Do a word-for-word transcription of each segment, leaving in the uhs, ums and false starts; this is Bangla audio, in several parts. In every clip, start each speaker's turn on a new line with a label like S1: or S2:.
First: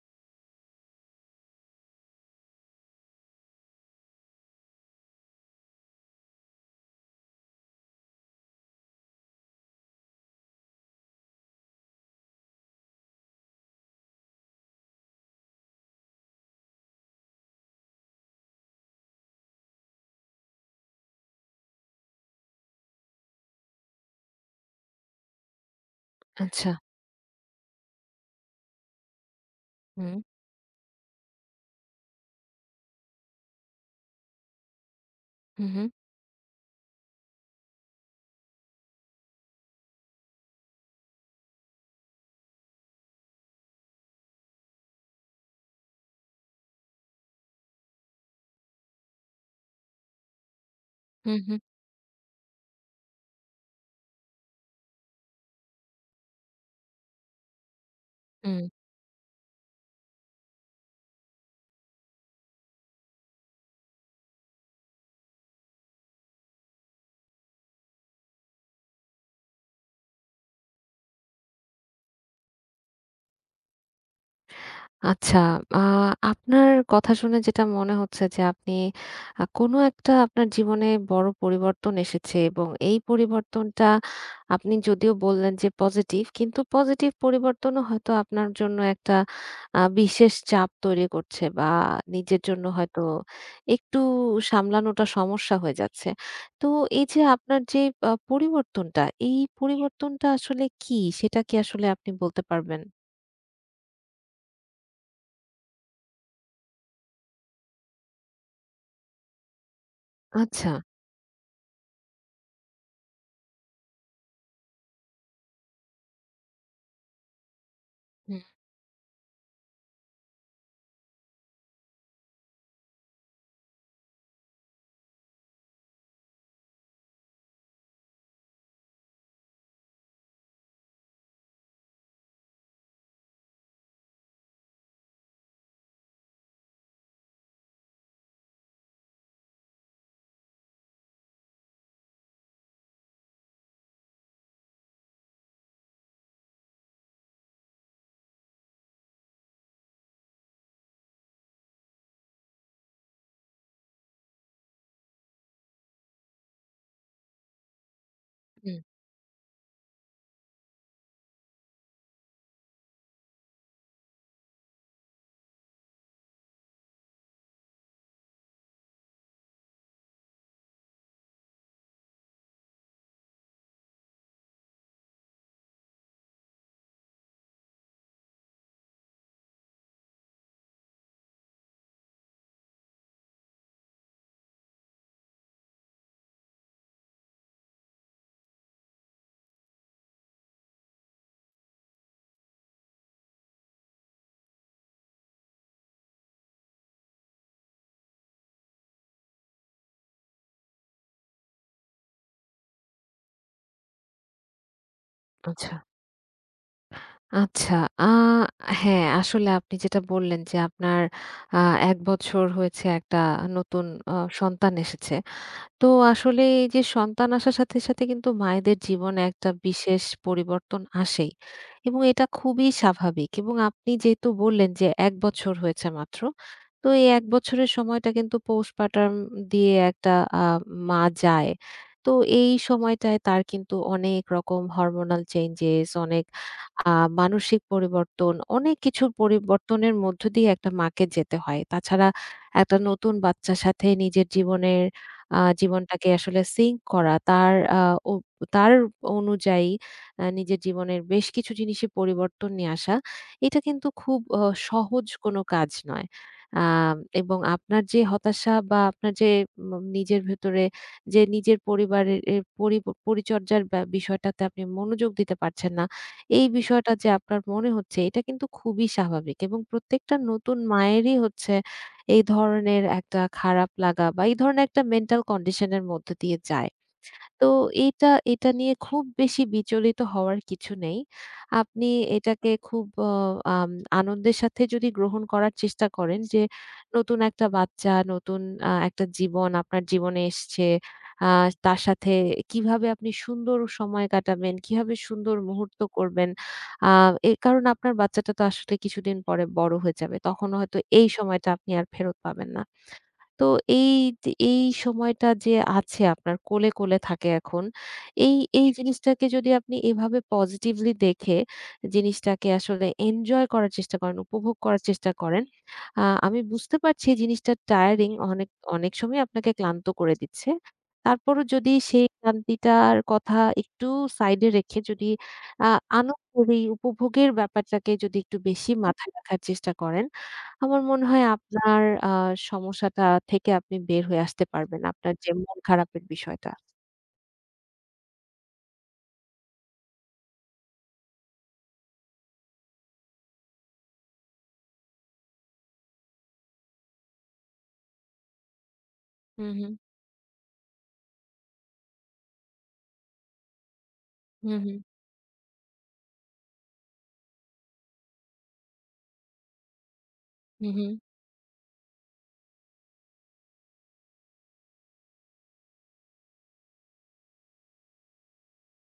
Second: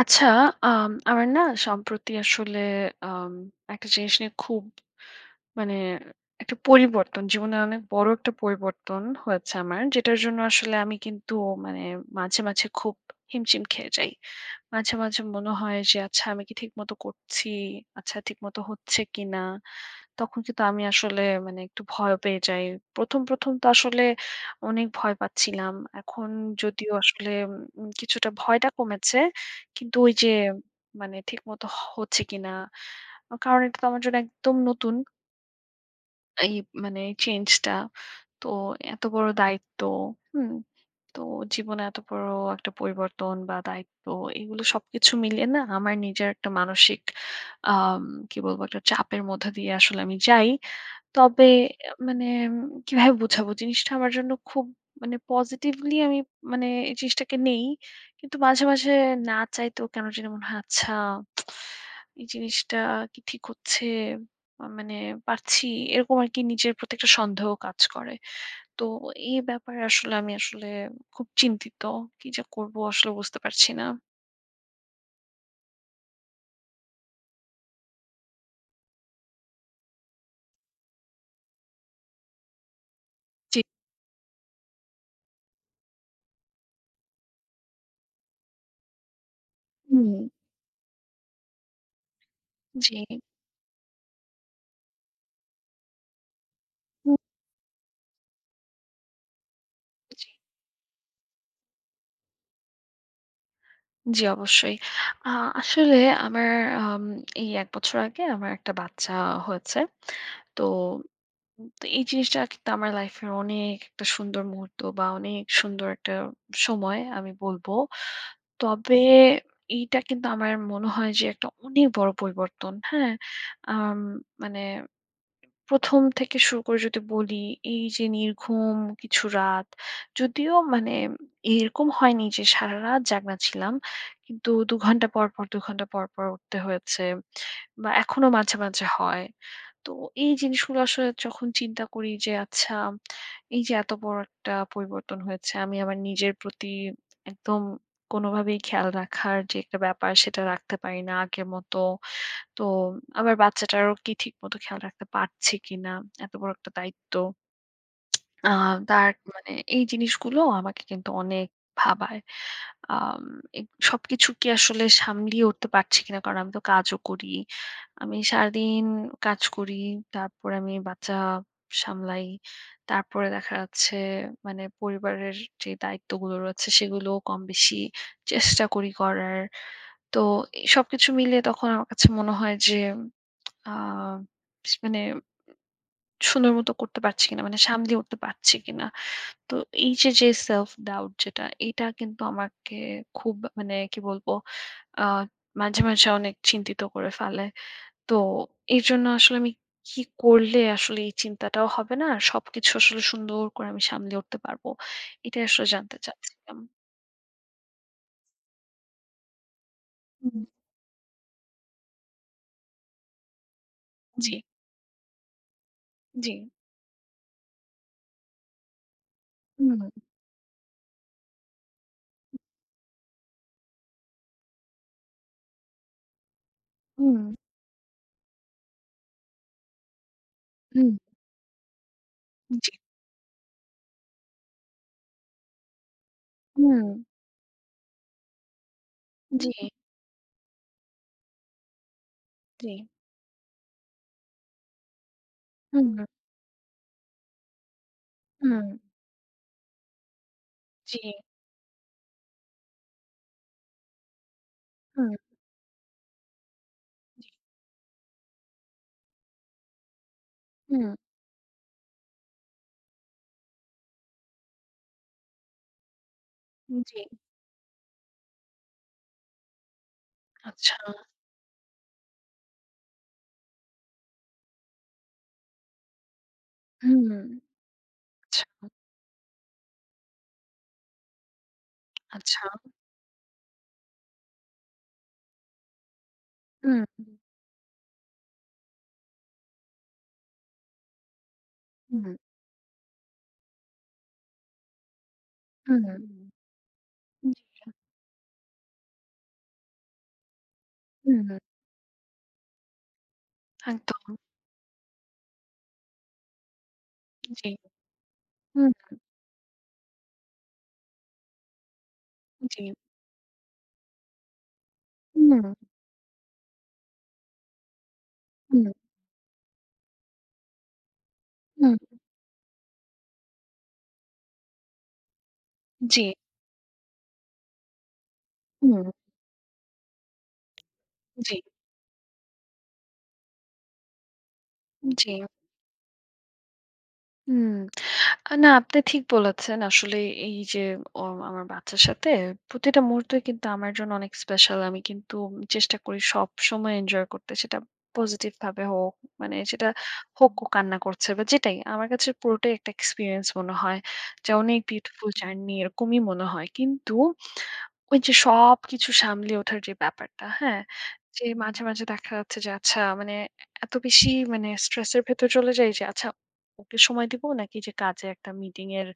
S1: আচ্ছা, আম আমার না সম্প্রতি আসলে আম একটা জিনিস নিয়ে খুব মানে একটা পরিবর্তন, জীবনে অনেক বড় একটা পরিবর্তন হয়েছে আমার। যেটার জন্য আসলে আমি কিন্তু মানে মাঝে, মাঝে খুব হিমশিম খেয়ে যাই। মাঝে, মাঝে মনে হয় যে আচ্ছা আমি কি ঠিকমতো করছি? আচ্ছা ঠিকমতো হচ্ছে কিনা? তখন কিন্তু আমি আসলে মানে একটু ভয় পেয়ে যাই। ১ম, ১ম তো আসলে অনেক ভয় পাচ্ছিলাম। এখন
S2: আচ্ছা।
S1: যদিও আসলে উম কিছুটা ভয়টা কমেছে। কিন্তু ওই
S2: হুম,
S1: যে মানে ঠিকমতো হ হচ্ছে কিনা। কারণ এটা তো আমার জন্য একদম নতুন
S2: হু, হু,
S1: এই মানে চেঞ্জটা। তো এত বড় দায়িত্ব, হুম? তো জীবনে এত বড় একটা পরিবর্তন বা দায়িত্ব এগুলো সবকিছু মিলিয়ে না আমার নিজের একটা মানসিক আম কি বলবো একটা চাপের মধ্যে দিয়ে আসলে আমি যাই।
S2: হু,
S1: তবে
S2: হু,
S1: আ মানে উম কিভাবে বুঝাবো? জিনিসটা আমার জন্য খুব মানে পজিটিভলি আমি মানে এই জিনিসটাকে নেই। কিন্তু
S2: হু।
S1: মাঝে, মাঝে না চাইতেও কেন জানি মনে হয় আচ্ছা এই জিনিসটা কি ঠিক হচ্ছে? আ মানে পারছি এরকম আরকি নিজের প্রতি একটা সন্দেহ কাজ করে। তো এই ব্যাপারে আসলে আমি আসলে খুব চিন্তিত। কি যে করব আসলে বুঝতে পারছি না।
S2: আচ্ছা, আ আপনার কথা শুনে যেটা মনে হচ্ছে যে আপনি আ কোনো একটা আপনার জীবনে বড় পরিবর্তন এসেছে এবং এই
S1: জি।
S2: পরিবর্তনটা আপনি যদিও বললেন যে পজিটিভ, কিন্তু পজিটিভ পরিবর্তনও হয়তো আপনার জন্য একটা আ
S1: হুম।
S2: বিশেষ চাপ তৈরি করছে বা নিজের জন্য
S1: জি।
S2: হয়তো একটু সামলানোটা সমস্যা হয়ে যাচ্ছে। তো এই
S1: হুম।
S2: যে আপনার যে আ পরিবর্তনটা, এই পরিবর্তনটা
S1: জি।
S2: আসলে কী? সেটা কি আসলে আপনি বলতে পারবেন?
S1: জি, অবশ্যই। আ আসলে আমার আম এই এক বছর আগে আমার একটা বাচ্চা হয়েছে। তো
S2: আচ্ছা।
S1: তো এই জিনিসটা কিন্তু আমার লাইফের অনেক একটা সুন্দর মুহূর্ত বা অনেক সুন্দর একটা সময় আমি বলব।
S2: হুম,
S1: তবে এইটা কিন্তু আমার মনে হয় যে একটা অনেক বড় পরিবর্তন, হ্যাঁ? আম মানে প্রথম থেকে শুরু করে যদি বলি, এই যে নির্ঘুম কিছু রাত, যদিও মানে এরকম হয়নি যে সারারাত জাগনা ছিলাম। কিন্তু দুই ঘন্টা পর, পর দুই ঘন্টা পর, পর উঠতে হয়েছে বা এখনো মাঝে, মাঝে হয়। তো এই জিনিসগুলো আসলে যখন চিন্তা করি যে আচ্ছা, এই যে এত বড় একটা পরিবর্তন হয়েছে, আমি আমার নিজের প্রতি একদম কোনোভাবেই খেয়াল রাখার যে একটা ব্যাপার সেটা রাখতে পারি না আগের মতো। তো আমার বাচ্চাটারও কি ঠিকমতো খেয়াল রাখতে পারছি কিনা, এত বড় একটা দায়িত্ব। আ
S2: হুম।
S1: তার মানে এই জিনিসগুলো আমাকে কিন্তু অনেক ভাবায়। আম এ সবকিছু কি আসলে সামলিয়ে উঠতে পারছি কিনা? কারণ আমি তো কাজও করি। আমি সারাদিন কাজ করি। তারপরে আমি বাচ্চা সামলাই। তারপরে দেখা যাচ্ছে মানে পরিবারের যে দায়িত্বগুলো রয়েছে সেগুলোও কম বেশি চেষ্টা করি করার। তো এ সবকিছু মিলিয়ে তখন আমার কাছে মনে হয় যে আ স মানে সুন্দর মতো করতে পারছি কিনা, মানে সামলিয়ে উঠতে পারছি কিনা। তো এই যে, যে self doubt যেটা, এটা কিন্তু আমাকে খুব মানে কি বলবো, আ মাঝে, মাঝে অনেক চিন্তিত করে ফেলে। তো এজন্য আসলে আমি কি করলে আসলে এই চিন্তাটাও হবে না, আর সবকিছু আসলে সুন্দর করে আমি সামলে উঠতে পারবো। এটাই আসলে
S2: আচ্ছা,
S1: জানতে চাচ্ছিলাম।
S2: আচ্ছা। আ হ্যাঁ, আসলে আপনি যেটা
S1: হুম,
S2: বললেন
S1: হুম।
S2: যে আপনার আ এক বছর হয়েছে একটা নতুন আ
S1: জি,
S2: সন্তান এসেছে। তো
S1: জি।
S2: আসলে এই যে সন্তান আসার সাথে, সাথে কিন্তু মায়েদের জীবনে একটা
S1: হুম,
S2: বিশেষ পরিবর্তন আসেই এবং এটা খুবই স্বাভাবিক এবং আপনি যেহেতু বললেন যে এক বছর হয়েছে মাত্র। তো এই
S1: হুম,
S2: এক বছরের সময়টা কিন্তু postpartum দিয়ে একটা আ
S1: হুম।
S2: মা যায়। তো এই
S1: জি।
S2: সময়টায় তার কিন্তু অনেক রকম হরমোনাল চেঞ্জেস, অনেক
S1: হুম,
S2: আ
S1: হুম।
S2: মানসিক পরিবর্তন, অনেক কিছুর
S1: জি,
S2: পরিবর্তনের মধ্য দিয়ে একটা মাকে যেতে হয়। তাছাড়া
S1: জি।
S2: একটা নতুন বাচ্চার সাথে নিজের জীবনের আ
S1: হুম,
S2: জীবনটাকে আসলে সিঙ্ক করা তার আ ও
S1: হুম।
S2: তার অনুযায়ী আ নিজের
S1: জি।
S2: জীবনের বেশ কিছু জিনিসে পরিবর্তন নিয়ে আসা, এটা কিন্তু খুব অ সহজ
S1: হুম।
S2: কোনো কাজ নয়। আ এবং আপনার যে হতাশা বা আপনার যে ম নিজের ভেতরে
S1: হুম,
S2: যে নিজের পরিবারের এ পরি পরিচর্যার ব্যা বিষয়টাতে আপনি মনোযোগ দিতে পারছেন না, এই বিষয়টা
S1: জি।
S2: যে আপনার মনে হচ্ছে এটা কিন্তু খুবই স্বাভাবিক এবং প্রত্যেকটা নতুন
S1: আচ্ছা।
S2: মায়েরই হচ্ছে এই ধরনের একটা খারাপ লাগা বা এই ধরনের একটা মেন্টাল কন্ডিশন এর মধ্য দিয়ে যায়।
S1: হুম,
S2: তো এইটা
S1: আচ্ছা,
S2: এটা নিয়ে খুব বেশি বিচলিত হওয়ার কিছু নেই। আপনি
S1: আচ্ছা।
S2: এটাকে খুব অ আম আনন্দের সাথে যদি গ্রহণ করার চেষ্টা করেন যে
S1: হুম,
S2: নতুন একটা বাচ্চা, নতুন আ একটা জীবন আপনার জীবনে এসছে। আ তার
S1: হুম,
S2: সাথে কিভাবে আপনি সুন্দর সময় কাটাবেন, কিভাবে সুন্দর মুহূর্ত
S1: হুম,
S2: করবেন। আ এ
S1: জি,
S2: কারণ আপনার বাচ্চাটা তো আসলে কিছুদিন পরে বড় হয়ে যাবে। তখন হয়তো এই
S1: হুম।
S2: সময়টা আপনি আর ফেরত পাবেন না। তো এই
S1: একদম।
S2: যে এই সময়টা যে আছে আপনার কোলে, কোলে থাকে
S1: জি।
S2: এখন। এই, এই
S1: হুম,
S2: জি। জিনিসটাকে যদি আপনি এভাবে পজিটিভলি দেখে জিনিসটাকে
S1: জি।
S2: আসলে এনজয় করার চেষ্টা করেন, উপভোগ করার চেষ্টা
S1: হুম,
S2: করেন। আ আমি বুঝতে পারছি এই জিনিসটা টায়ারিং অনেক,
S1: হুম,
S2: অনেক সময় আপনাকে ক্লান্ত করে দিচ্ছে। তারপরও যদি
S1: হুম,
S2: সেই ক্লান্তিটার কথা একটু সাইডে রেখে যদি আ
S1: জি।
S2: আনন্দের এই উপভোগের ব্যাপারটাকে যদি একটু বেশি
S1: হুম,
S2: মাথায় রাখার চেষ্টা করেন আমার মনে হয়
S1: জি।
S2: আপনার আ সমস্যাটা থেকে আপনি বের হয়ে আসতে পারবেন।
S1: জি,
S2: আপনার যে মন খারাপের বিষয়টা।
S1: হুম। আ না, আপনি ঠিক বলেছেন। আসলে এই যে অ আমার বাচ্চার সাথে প্রতিটা মুহূর্তই কিন্তু আমার জন্য অনেক স্পেশাল। আমি কিন্তু চেষ্টা করি সবসময় এনজয় করতে। সেটা পজিটিভ ভাবে হোক, মানে
S2: হু, হু,
S1: সেটা হোক ও কান্না করছে বা যেটাই। আমার কাছে পুরোটাই একটা এক্সপেরিয়েন্স মনে হয়। যে
S2: হু,
S1: অনেক
S2: হু,
S1: বিউটিফুল জার্নি এরকমই মনে হয়। কিন্তু ওই যে সবকিছু সামলে ওঠার যে ব্যাপারটা, হ্যাঁ?
S2: হু, হু,
S1: যে মাঝে, মাঝে দেখা যাচ্ছে যে আচ্ছা মানে এত বেশি মানে স্ট্রেস এর ভেতর চলে যাই যে আচ্ছা ওকে সময় দিব নাকি যে কাজে একটা মিটিং এর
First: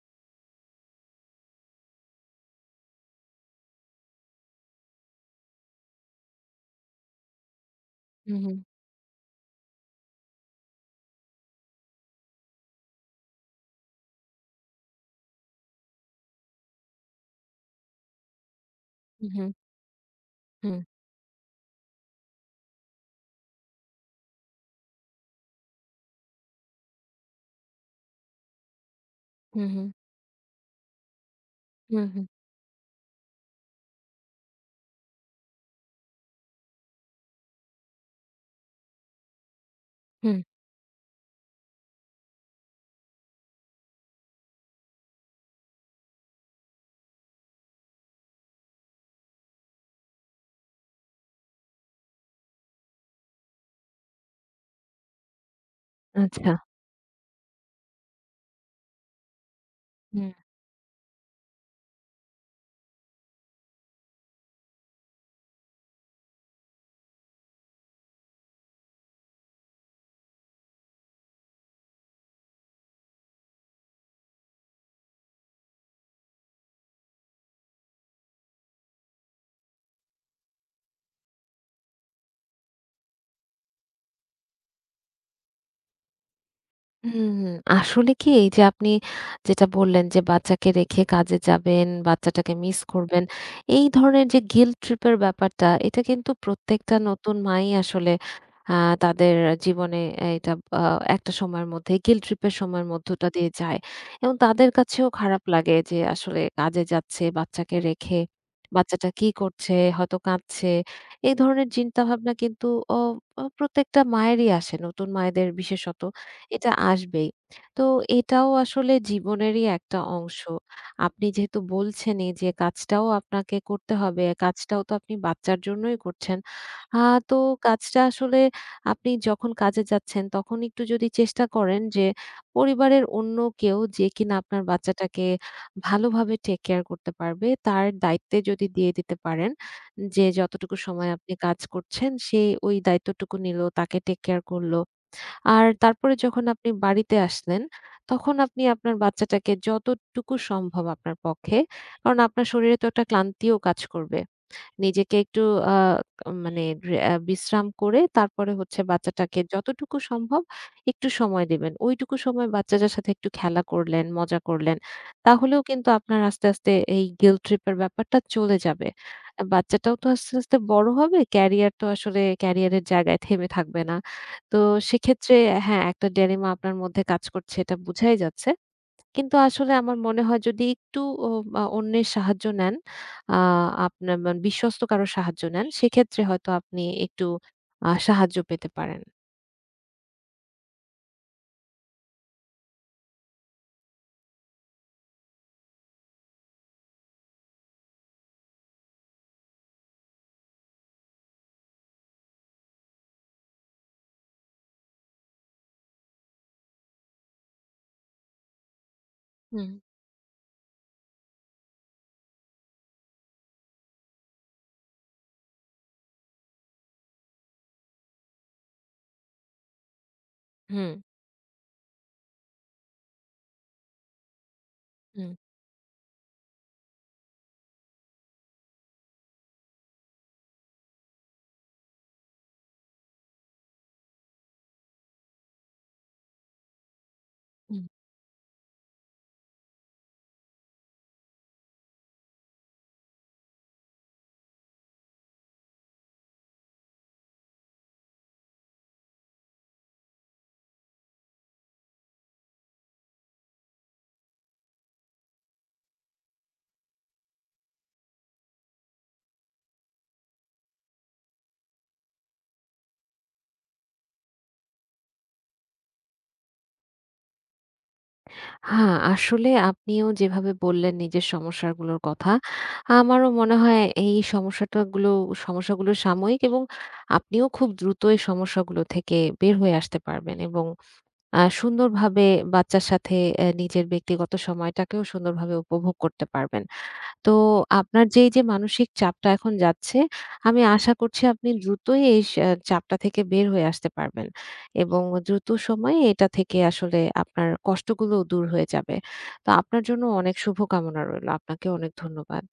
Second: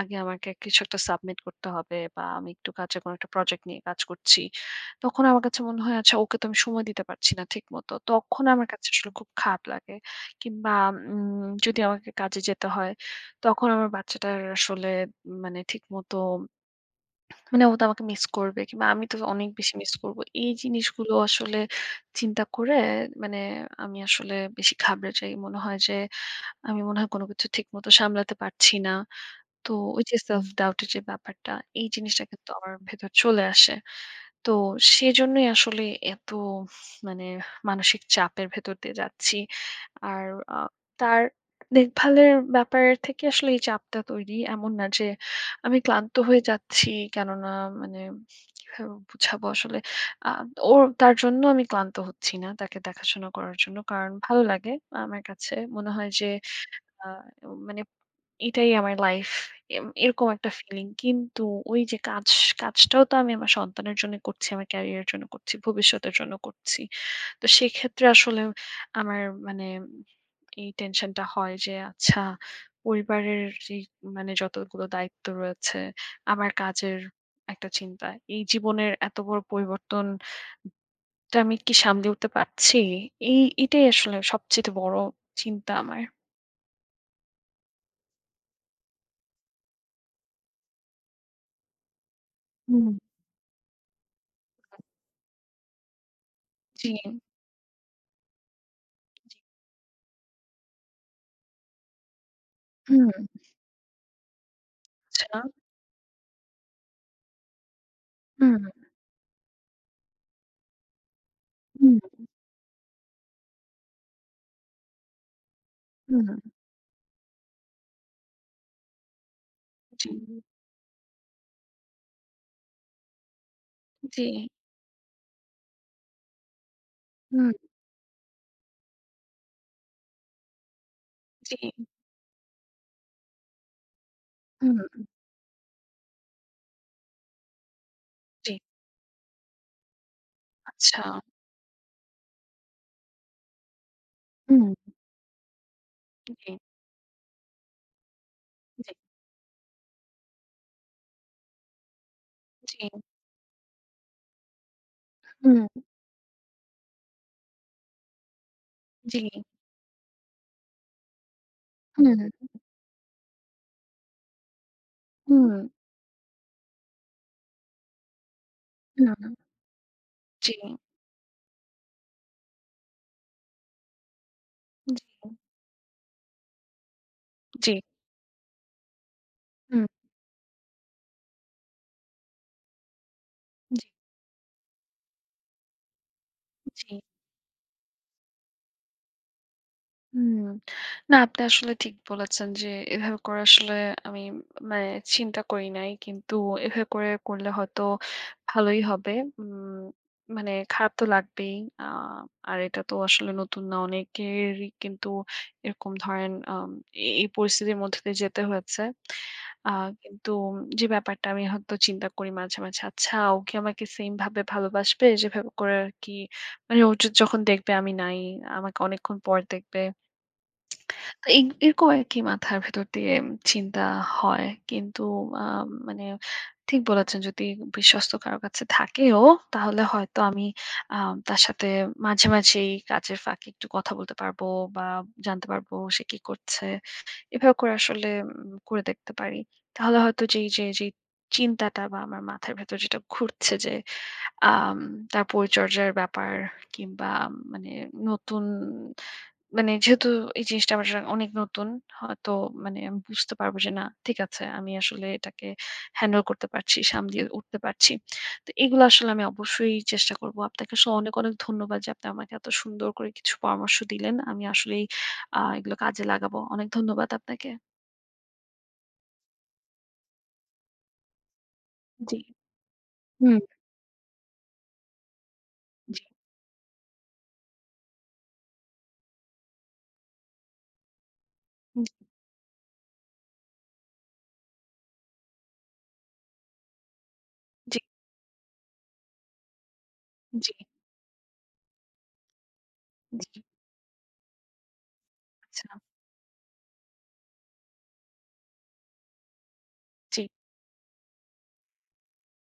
S1: আগে আমাকে কিছু একটা সাবমিট করতে হবে বা আমি একটু কাজে কোনো একটা প্রজেক্ট নিয়ে কাজ করছি তখন আমার কাছে মনে হয় আচ্ছা ওকে তো আমি সময় দিতে পারছি না ঠিক মতো
S2: হু,
S1: তখন
S2: হু,
S1: আমার কাছে আসলে খুব খারাপ লাগে কিংবা উম, যদি আমাকে কাজে যেতে হয় তখন আমার বাচ্চাটার আসলে মানে ঠিক মতো মানে ও তো আমাকে মিস করবে কিংবা আমি তো
S2: হু,
S1: অনেক বেশি মিস করব। এই
S2: হু,
S1: জিনিসগুলো আসলে চিন্তা করে মানে আমি আসলে বেশি ঘাবড়ে যাই। মনে হয় যে আমি মনে হয় কোনো কিছু ঠিকমতো সামলাতে পারছি না। তো
S2: হু,
S1: ওই যে self doubt এর যে ব্যাপারটা এই
S2: হু, হু,
S1: জিনিসটা কিন্তু আমার ভেতর চলে আসে। তো সেজন্যই আসলে এত মানে মানসিক চাপের ভেতর দিয়ে যাচ্ছি। আর
S2: হু,
S1: আ তার দেখভালের ব্যাপার থেকে আসলে এই চাপটা তৈরি। এমন না যে আমি ক্লান্ত হয়ে যাচ্ছি কেননা মানে কিভাবে বুঝাবো আসলে। আ ওর তার জন্য আমি ক্লান্ত হচ্ছি না তাকে দেখাশোনা করার জন্য। কারণ ভালো লাগে আমার কাছে। মনে হয় যে
S2: আচ্ছা।
S1: আ মানে এটাই আমার লাইফ। এম
S2: হু।
S1: এরকম একটা ফিলিং। কিন্তু ওই যে কাজ, কাজটাও তো আমি আমার সন্তানের জন্য করছি, আমার ক্যারিয়ারের জন্য করছি, ভবিষ্যতের জন্য করছি। তো সেক্ষেত্রে আসলে আমার মানে এই টেনশনটা হয় যে আচ্ছা পরিবারের যেই মানে যতগুলো দায়িত্ব রয়েছে, আমার কাজের একটা চিন্তা। এই জীবনের এত বড় পরিবর্তনটা আমি কি সামলে উঠতে পারছি? এই এটাই আসলে সবচেয়ে বড় চিন্তা আমার।
S2: হুম, আসলে কি এই যে আপনি যেটা বললেন যে বাচ্চাকে রেখে কাজে যাবেন, বাচ্চাটাকে মিস
S1: হুম।
S2: করবেন। এই ধরনের যে গিল্ট ট্রিপ এর ব্যাপারটা এটা কিন্তু
S1: জি।
S2: প্রত্যেকটা নতুন মাই আসলে আ তাদের জীবনে এটা আ একটা সময়ের মধ্যে গিল্ট ট্রিপ এর সময়ের মধ্যটা
S1: হুম।
S2: দিয়ে যায়। এবং তাদের কাছেও
S1: আচ্ছা।
S2: খারাপ লাগে যে আসলে কাজে যাচ্ছে বাচ্চাকে রেখে।
S1: হুম,
S2: বাচ্চাটা কি করছে? হয়তো কাঁদছে। এই ধরনের
S1: হুম,
S2: চিন্তাভাবনা কিন্তু অ অ প্রত্যেকটা মায়েরই আসে। নতুন মায়েদের বিশেষত
S1: হুম।
S2: এটা আসবেই। তো এটাও আসলে জীবনেরই একটা
S1: জি,
S2: অংশ। আপনি যেহেতু বলছেনই যে কাজটাও আপনাকে করতে
S1: জি,
S2: হবে, কাজটাও তো আপনি বাচ্চার জন্যই করছেন। আ তো
S1: হুম,
S2: কাজটা আসলে আপনি যখন কাজে যাচ্ছেন তখন একটু যদি চেষ্টা
S1: জি,
S2: করেন যে পরিবারের অন্য কেউ যে কিনা আপনার
S1: হুম।
S2: বাচ্চাটাকে ভালোভাবে টেক কেয়ার করতে পারবে, তার দায়িত্বে
S1: জি।
S2: যদি দিয়ে দিতে পারেন যে যতটুকু
S1: আচ্ছা।
S2: সময় আপনি কাজ করছেন সে ওই দায়িত্বটুকু নিলো, তাকে টেক কেয়ার
S1: হুম।
S2: করলো। আর তারপরে যখন
S1: জি,
S2: আপনি বাড়িতে আসলেন, তখন আপনি
S1: জি,
S2: আপনার বাচ্চাটাকে যতটুকু সম্ভব আপনার পক্ষে, কারণ আপনার শরীরে তো
S1: জি।
S2: একটা ক্লান্তিও কাজ করবে। নিজেকে একটু
S1: হুম,
S2: আ মানে রে আ বিশ্রাম করে তারপরে হচ্ছে
S1: জি।
S2: বাচ্চাটাকে যতটুকু সম্ভব একটু সময় দিবেন।
S1: হুম,
S2: ওইটুকু সময় বাচ্চাটার সাথে একটু খেলা করলেন, মজা করলেন।
S1: হুম,
S2: তাহলেও কিন্তু আপনার আস্তে, আস্তে এই guilt trip এর ব্যাপারটা চলে যাবে। আ
S1: হুম।
S2: বাচ্চাটাও তো আস্তে,
S1: জি,
S2: আস্তে বড় হবে। ক্যারিয়ার তো আসলে ক্যারিয়ারের জায়গায় থেমে থাকবে না। তো
S1: জি,
S2: সেক্ষেত্রে হ্যাঁ, একটা dilemma আপনার মধ্যে কাজ করছে
S1: জি,
S2: এটা বুঝাই যাচ্ছে। কিন্তু আসলে
S1: হুম।
S2: আমার মনে হয় যদি একটু ও আ অন্যের সাহায্য নেন, আ
S1: জি।
S2: আপনার মান বিশ্বস্ত কারো সাহায্য নেন, সেক্ষেত্রে হয়তো আপনি
S1: জি।
S2: একটু আ সাহায্য পেতে পারেন।
S1: হুম। না আপনি আসলে ঠিক বলেছেন যে এভাবে করে আসলে আমি মানে চিন্তা করি নাই। কিন্তু এভাবে করে করলে হয়তো ভালোই হবে। উম মানে খারাপ তো লাগবেই। আ আর এটা তো আসলে নতুন না। অনেকেরই কিন্তু এরকম ধরেন আম এ এই পরিস্থিতির মধ্যে দিয়ে যেতে হয়েছে।
S2: হুম,
S1: আ কিন্তু যে ব্যাপারটা আমি হয়তো চিন্তা করি মাঝে, মাঝে আচ্ছা ও কি আমাকে সেম ভাবে ভালোবাসবে যেভাবে করে আরকি মানে ও য যখন দেখবে আমি নাই, আমাকে অনেকক্ষণ পর দেখবে।
S2: হুম।
S1: তো এই এরকম আরকি মাথার ভেতর দিয়ে চিন্তা হয়। কিন্তু
S2: হুম,
S1: আ মানে ঠিক বলেছেন যদি বিশ্বস্ত কারো কাছে থাকেও তাহলে হয়তো আমি আ তার সাথে মাঝে, মাঝেই কাজের ফাঁকে একটু কথা বলতে পারবো বা জানতে পারবো সে কি করছে। এভাবে করে
S2: হুম।
S1: আসলে উম করে দেখতে পারি। তাহলে হয়তো যেই যে যেই চিন্তাটা বা আমার মাথার ভেতর যেটা ঘুরছে যে আম তার পরিচর্যার ব্যাপার কিংবা মানে নতুন মানে যেহেতু এই জিনিসটা আমার জন্য অনেক নতুন, হয়তো মানে আমি বুঝতে পারব যে না ঠিক আছে আমি আসলে এটাকে হ্যান্ডেল করতে পারছি, সামলিয়ে উঠতে পারছি। তো এগুলো আসলে আমি অবশ্যই চেষ্টা করব। আপনাকে আসলে অনেক, অনেক ধন্যবাদ যে আপনি আমাকে এত সুন্দর করে কিছু পরামর্শ দিলেন। আমি আসলেই আ এগুলো কাজে লাগাবো। অনেক ধন্যবাদ আপনাকে।
S2: হ্যাঁ, আসলে আপনিও যেভাবে বললেন নিজের সমস্যাগুলোর
S1: জি।
S2: কথা, আমারও
S1: হুম।
S2: মনে হয় এই সমস্যাটা গুলো সমস্যাগুলো
S1: জি,
S2: সাময়িক এবং আপনিও খুব দ্রুত এই সমস্যাগুলো থেকে বের হয়ে আসতে পারবেন এবং আ সুন্দরভাবে বাচ্চার সাথে অ্যা নিজের ব্যক্তিগত সময়টাকেও সুন্দরভাবে উপভোগ করতে পারবেন। তো
S1: জি,
S2: আপনার যে এই যে মানসিক চাপটা এখন যাচ্ছে,
S1: জি,
S2: আমি আশা করছি আপনি দ্রুতই এই স আহ, চাপটা থেকে
S1: জি, জি।
S2: বের হয়ে আসতে পারবেন এবং দ্রুত
S1: আচ্ছা,
S2: সময়ে এটা থেকে আসলে আপনার কষ্টগুলোও দূর হয়ে যাবে। তো আপনার জন্য
S1: জি।
S2: অনেক শুভকামনা রইলো। আপনাকেও অনেক ধন্যবাদ।